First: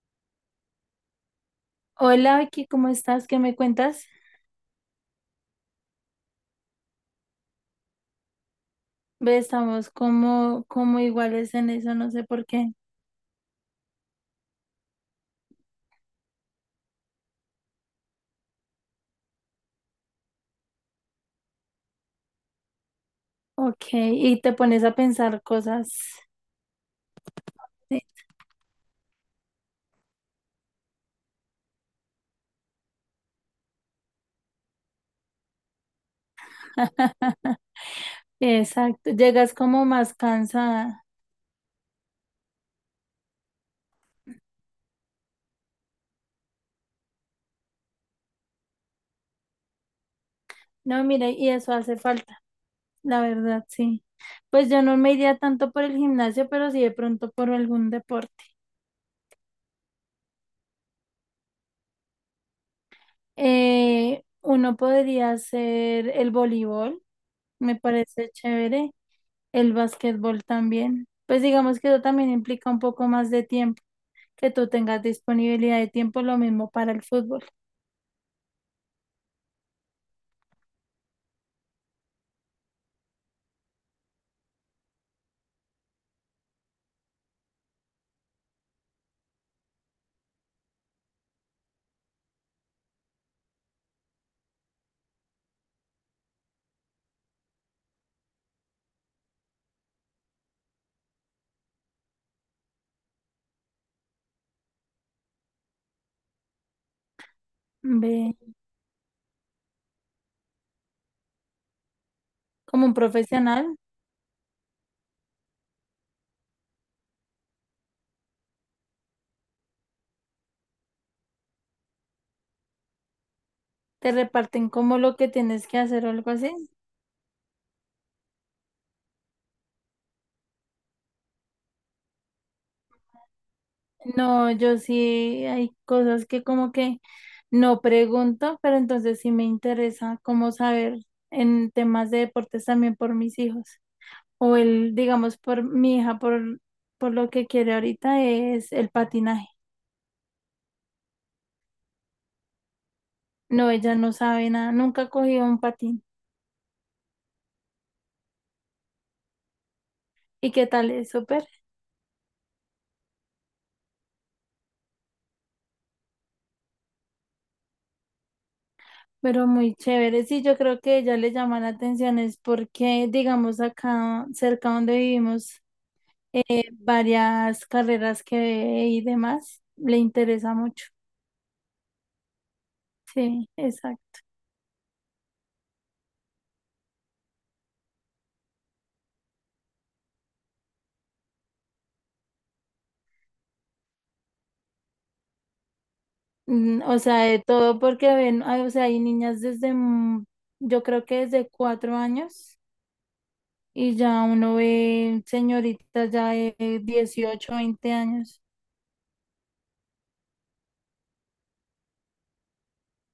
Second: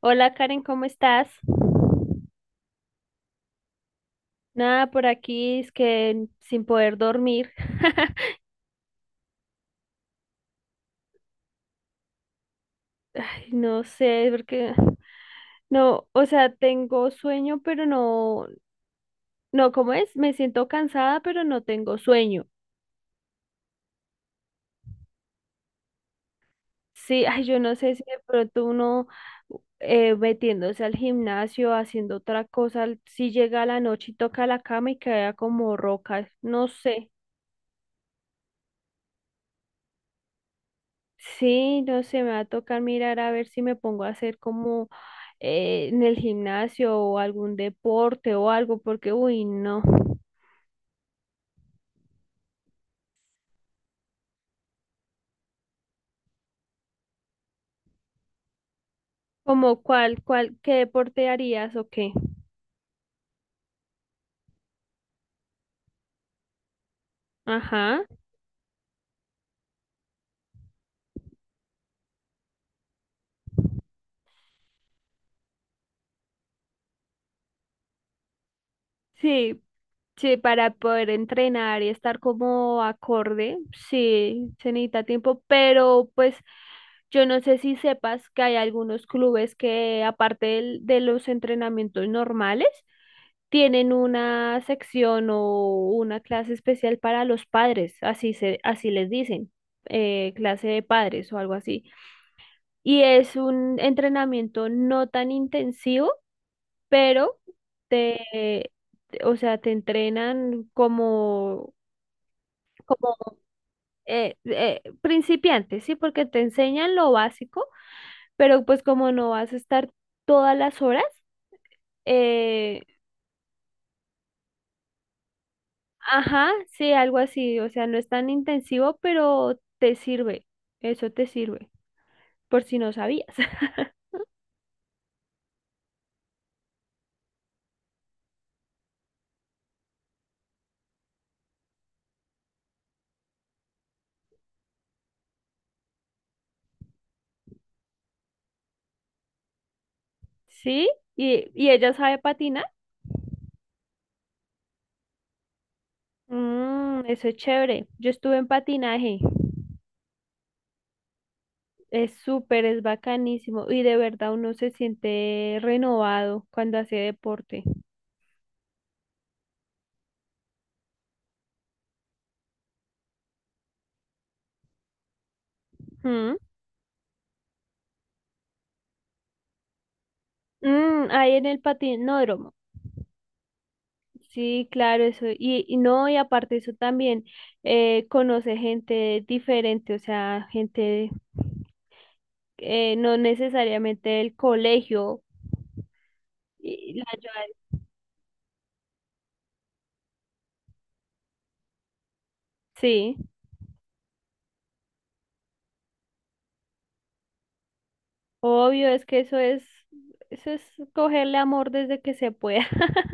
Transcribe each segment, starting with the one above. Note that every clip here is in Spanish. Hola Karen, ¿cómo estás? Hola Vicky, ¿cómo estás? ¿Qué me cuentas? Nada, por aquí es que sin poder dormir. Ve, estamos como, como iguales en eso, no sé por qué. Ay, no sé, porque no, o sea, tengo sueño, pero no, no, ¿cómo es? Me siento cansada, pero no tengo sueño. Ok, y te pones a pensar cosas. Sí, ay, yo no sé Sí. si de pronto uno metiéndose al gimnasio, haciendo otra cosa, si llega a la noche y toca la cama y queda como roca, no sé. Exacto, llegas como más cansada. Sí, no sé, me va a tocar mirar a ver si me pongo a hacer como en el gimnasio o algún deporte o algo, porque uy, no. No, mira, y eso hace falta, la verdad, sí. Pues yo no me iría tanto por el gimnasio, pero sí de pronto por algún deporte. Como cuál, cuál, ¿qué deporte harías o qué? Uno podría hacer el voleibol, me Ajá. parece chévere. El básquetbol también. Pues digamos que eso también implica un poco más de tiempo, que tú tengas disponibilidad de tiempo, lo mismo para el fútbol. Sí, sí, para poder entrenar y estar como acorde, sí, se necesita tiempo, pero pues yo no sé si sepas que hay algunos clubes que de los entrenamientos normales, tienen una sección o una clase especial para los padres, así se, así les dicen, clase de padres o algo así. Y es un entrenamiento no tan intensivo, pero te, Ve, o sea, te entrenan como, como un como profesional, principiante, ¿sí? Porque te enseñan lo básico, pero pues como no vas a estar todas las horas, eh, te reparten como lo que tienes que hacer o algo ajá, así. sí, algo así, o sea, no es tan intensivo, pero te sirve, eso te sirve, por si no sabías. No, yo sí hay cosas que como que no pregunto, pero entonces sí me interesa como saber en temas de deportes también por mis hijos. O el, digamos, por mi hija, por lo que quiere ahorita es el patinaje. ¿Sí? Y ella sabe patinar? No, ella no sabe nada, nunca ha cogido un patín. Mm, eso es chévere, yo estuve en patinaje. ¿Y qué tal? Es súper, Es súper, es bacanísimo y de verdad uno se siente renovado cuando hace deporte. pero muy chévere. Sí, yo creo que ella le llama la atención, es porque, digamos, acá cerca donde vivimos, ¿Mm? Varias carreras que ve y demás, le interesa mucho. Mm, ahí en el patinódromo. Sí, exacto. Sí, claro, eso. Y no, y aparte eso también conoce gente diferente, o sea, gente no necesariamente del colegio. Mm, Y o la sea, de ayuda, todo porque ven, ay, o sea, hay niñas desde, yo creo que desde 4 años, sí, y ya uno ve señoritas ya de 18, 20 años. obvio, es que eso es cogerle amor desde que se pueda.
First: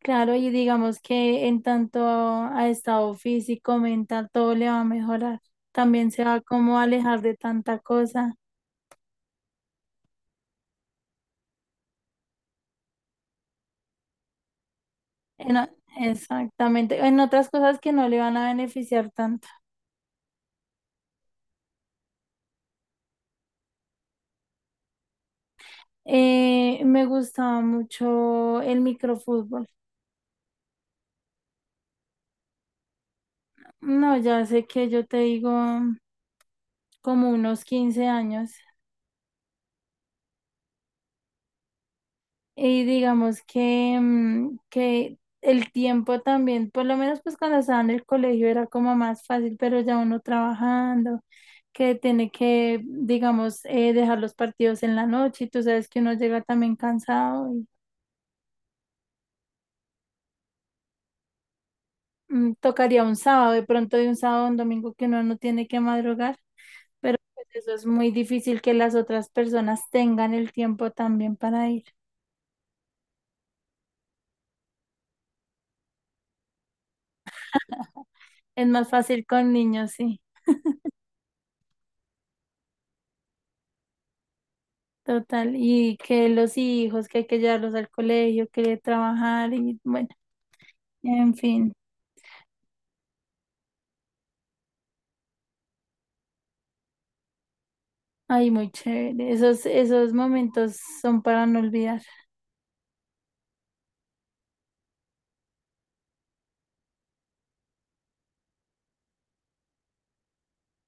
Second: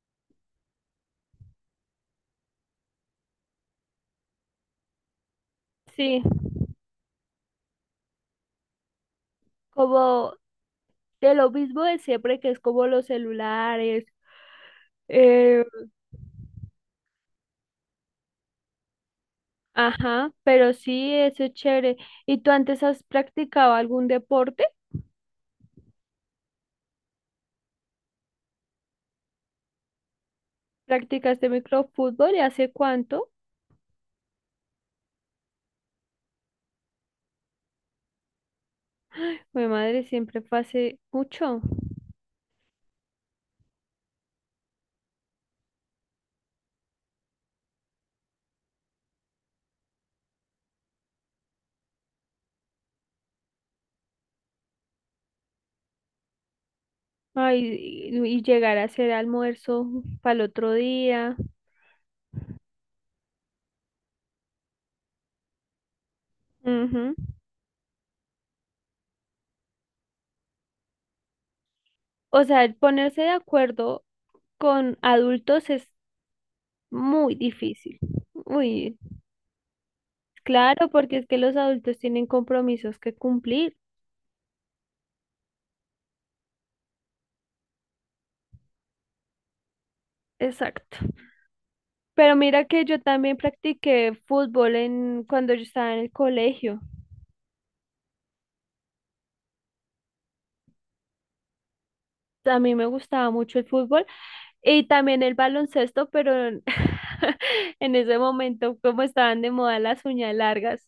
Claro, y digamos que en tanto a estado físico, mental, todo le va a mejorar. También Sí, se va como a alejar de tanta cosa. como de lo mismo de siempre, que es como los celulares. En Eh, o- Exactamente. En otras cosas que no le van a beneficiar tanto. ajá, pero sí, eso es chévere. ¿Y tú antes has practicado algún deporte? Me gustaba mucho el microfútbol. ¿Practicaste microfútbol y hace cuánto? No, ya sé que yo te digo como unos 15 años. Mi madre siempre fue hace mucho. Y digamos que, que el tiempo también, por lo menos pues cuando estaba en el colegio era como más fácil, pero ya uno trabajando que tiene que, digamos, dejar los partidos en la noche y tú sabes que uno llega también cansado y Ay, y llegar a hacer almuerzo para el otro día. Tocaría un sábado, de pronto de un sábado a un domingo que uno no tiene que madrugar, Ujú. pero pues, eso es muy difícil que las otras personas tengan el tiempo también para ir. O sea, el ponerse de acuerdo con adultos es muy difícil. Es más Uy, fácil con niños, sí, claro, porque es que los adultos tienen compromisos que cumplir. total, y que los hijos, que hay que llevarlos al colegio, que trabajar y bueno, Exacto. en fin. Pero mira que yo también practiqué fútbol en, cuando yo estaba en el colegio. Ay, muy chévere. Esos, esos momentos son para no olvidar. A mí me gustaba mucho el fútbol y también el baloncesto, pero en en ese momento, como estaban de moda las uñas largas,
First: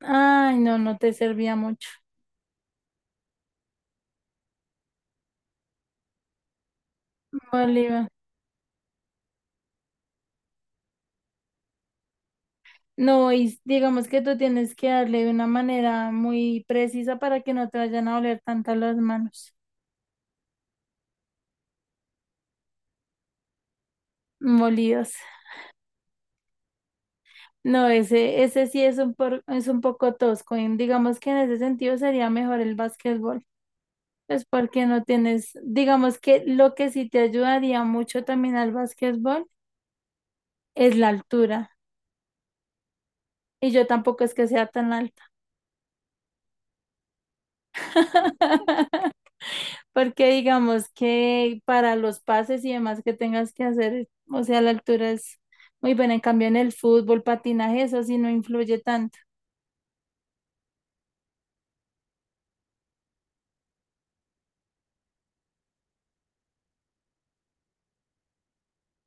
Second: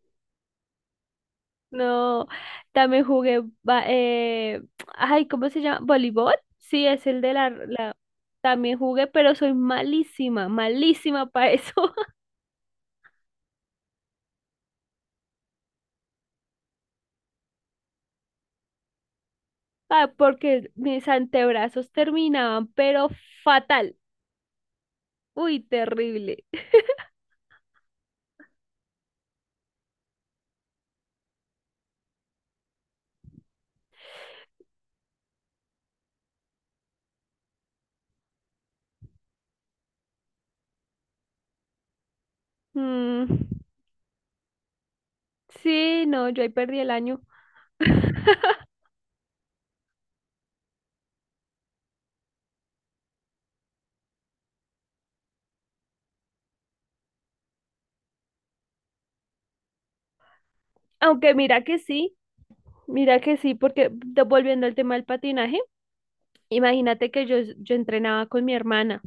Ay, no, no te servía mucho. no, también jugué, ay, ¿cómo se llama? ¿Voleibol? Sí, es el de la, Bolívar. también jugué, pero soy malísima, malísima para eso. No, y digamos que tú tienes que darle de una manera muy precisa para que no te vayan a oler tanto las manos Ah, porque mis antebrazos terminaban, pero fatal, molidas. uy, terrible. No, ese sí es un, es un poco tosco. Y digamos que en ese sentido sería mejor el básquetbol. Pues porque no tienes, digamos que lo que sí te ayudaría mucho también al básquetbol es la altura. Mm, Y yo tampoco es que sea tan alta. sí, no, yo ahí perdí el año. Porque digamos que para los pases y demás que tengas que hacer, o sea, la altura es muy buena. En cambio, en el fútbol, patinaje, eso sí no influye tanto. Aunque mira que sí, porque volviendo al tema del patinaje, imagínate que yo entrenaba con mi hermana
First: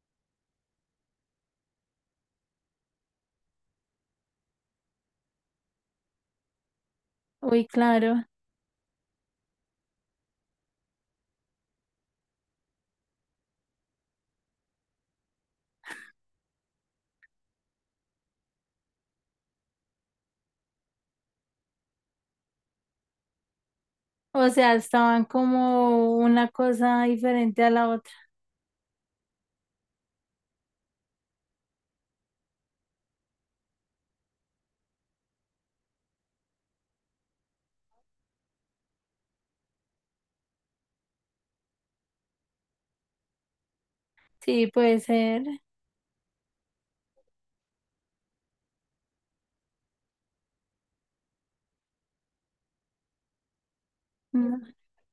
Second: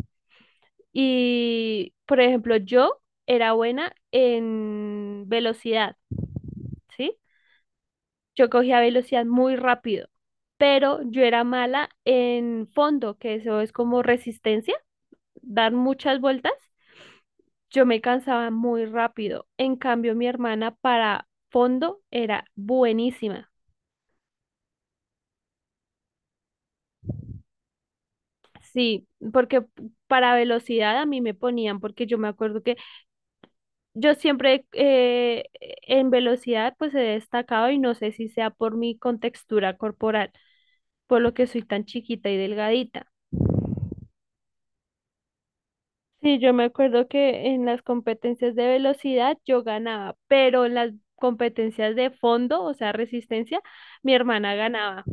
y, por ejemplo, yo era buena en velocidad, ¿sí? Uy, claro. Yo cogía velocidad muy rápido, pero yo era mala en fondo, que eso es como resistencia. Dar muchas vueltas, yo me cansaba muy rápido. En cambio, mi hermana para fondo era buenísima. O sea, estaban como una cosa diferente a la otra. Sí, porque para velocidad a mí me ponían, porque yo me acuerdo que yo siempre en velocidad pues he destacado y no sé si sea por mi contextura corporal, por lo que soy tan chiquita y delgadita. Sí, puede ser. Sí, yo me acuerdo que en las competencias de velocidad yo ganaba, pero en las competencias de fondo, o sea, resistencia, mi hermana Mm. ganaba.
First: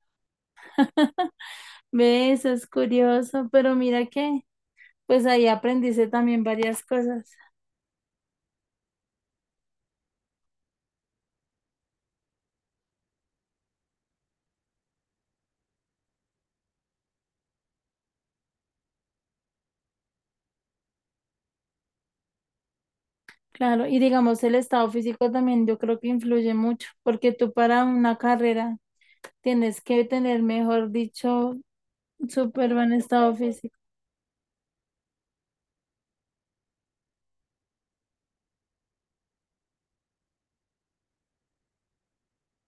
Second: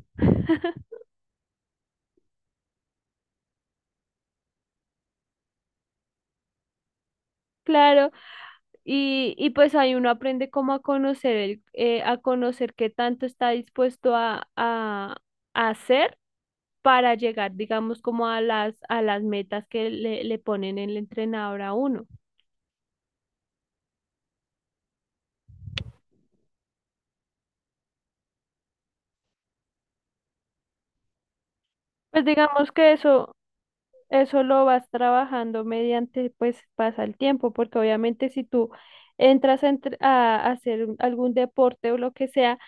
Ve, eso es curioso, pero mira que pues ahí aprendiste también varias cosas. Claro, y pues ahí uno aprende cómo a conocer el, a conocer qué tanto está dispuesto a hacer para llegar, digamos, como a las metas que le ponen el entrenador a uno. Claro, y digamos el estado físico también yo creo que influye mucho, porque tú para una carrera tienes que tener, mejor dicho, Pues digamos súper que buen eso, estado físico. eso lo vas trabajando mediante, pues pasa el tiempo, porque obviamente si tú a hacer algún deporte o lo que sea,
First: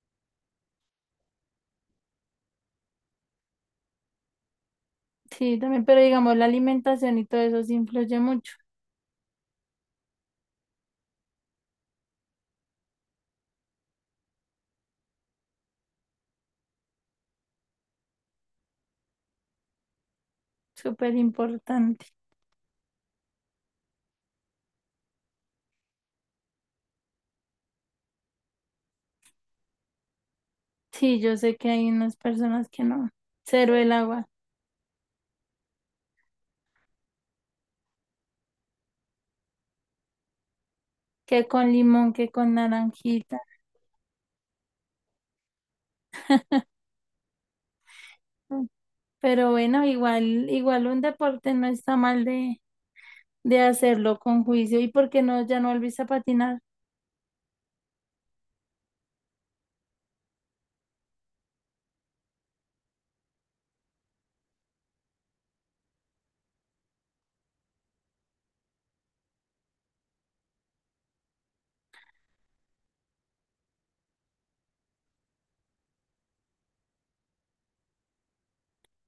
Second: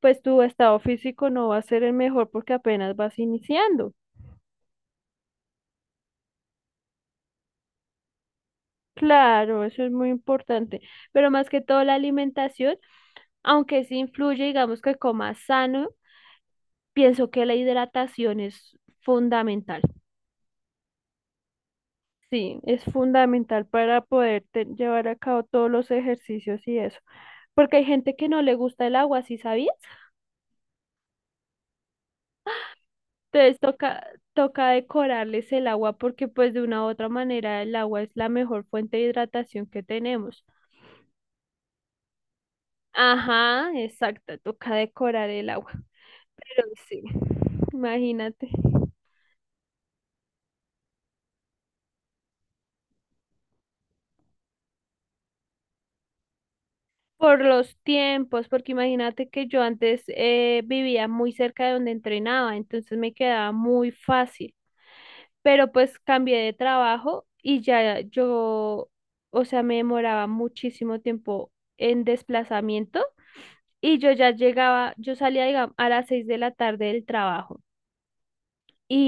pues tu estado físico no va a ser el mejor porque apenas vas iniciando. Sí, también, pero digamos, la alimentación y todo eso sí influye mucho, Claro, eso es muy importante, pero más que todo la alimentación, aunque sí influye, digamos que comas sano, pienso que la hidratación es fundamental. súper importante. Sí, es fundamental para poder llevar a cabo todos los ejercicios y eso. Porque hay gente que no le gusta el agua, ¿sí sabías? Sí, yo sé que hay unas personas que no, Entonces cero el toca, agua, toca decorarles el agua porque pues de una u otra manera el agua es la mejor fuente de hidratación que tenemos. que con limón, que con naranjita, Ajá, exacto, toca decorar el agua. Pero sí, imagínate. ¿no? Pero bueno, igual, igual un deporte no está mal de hacerlo con juicio. ¿Y por qué no, ya no volviste a patinar? Por los tiempos, porque imagínate que yo antes vivía muy cerca de donde entrenaba, entonces me quedaba muy fácil. Pero pues cambié de trabajo y ya yo, o sea, me demoraba muchísimo tiempo en desplazamiento y yo ya llegaba, yo salía, digamos, a las 6 de la tarde del trabajo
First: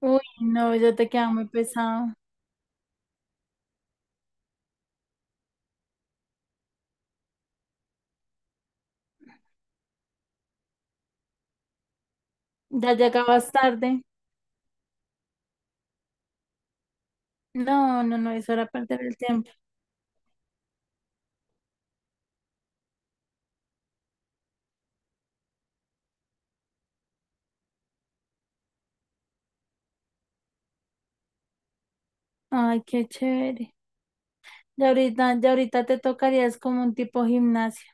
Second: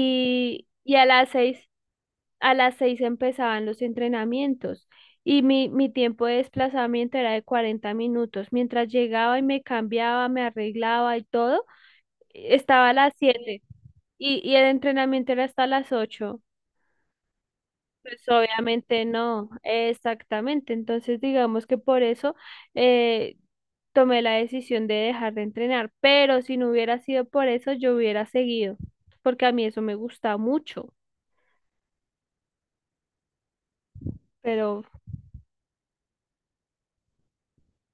Uy, no, ya y te quedaba muy pesado, a las seis empezaban los entrenamientos y mi tiempo de desplazamiento era de 40 minutos. Mientras llegaba y me cambiaba, me arreglaba y todo, estaba a ya las llegabas 7 tarde. Y el entrenamiento era hasta las 8. No, no, Pues no, eso era perder obviamente el no, tiempo. exactamente. Entonces digamos que por eso eh, tomé la decisión de dejar de entrenar, pero si no hubiera sido por eso, yo hubiera seguido, porque a mí eso me gusta mucho, Ay, qué chévere. pero Ya ahorita te tocaría, es como un tipo gimnasia.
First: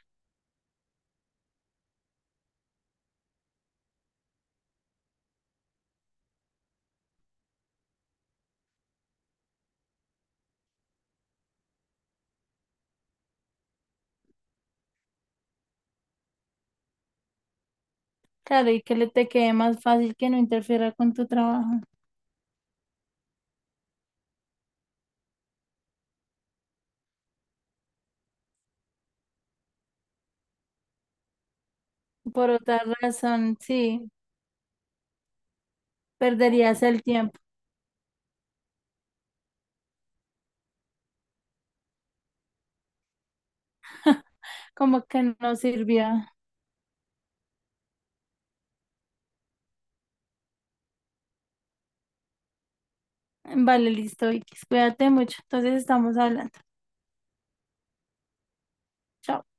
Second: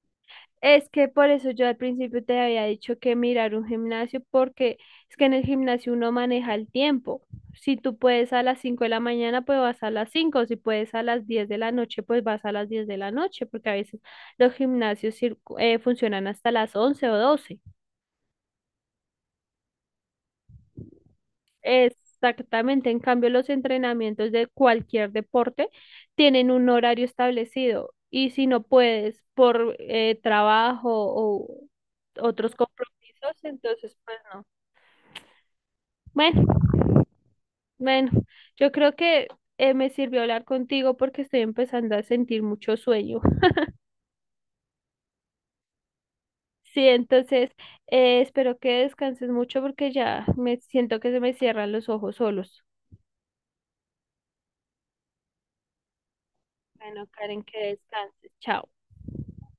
Es que por eso yo al principio te había dicho que mirar un gimnasio, porque es que en el gimnasio uno maneja el tiempo. Si tú puedes a las 5 de la mañana, pues vas a las cinco. Si puedes a las 10 de la noche, pues vas a las 10 de la noche, porque a veces los gimnasios funcionan hasta las 11 o 12. Claro, y que le te quede más fácil que no interfiera con tu trabajo. Exactamente, en cambio los entrenamientos de cualquier deporte tienen un horario establecido y si no puedes por trabajo o Por otros otra compromisos, razón, entonces sí, pues no. Bueno, perderías el tiempo. bueno, yo creo que me sirvió hablar contigo porque estoy empezando a sentir mucho sueño. Como que no sirvió. Sí, entonces espero que descanses mucho porque ya me siento que se me cierran los ojos solos. Vale, listo, Vicky. Cuídate mucho. Entonces estamos hablando. Bueno, Karen, que descanses. Chao. Chao.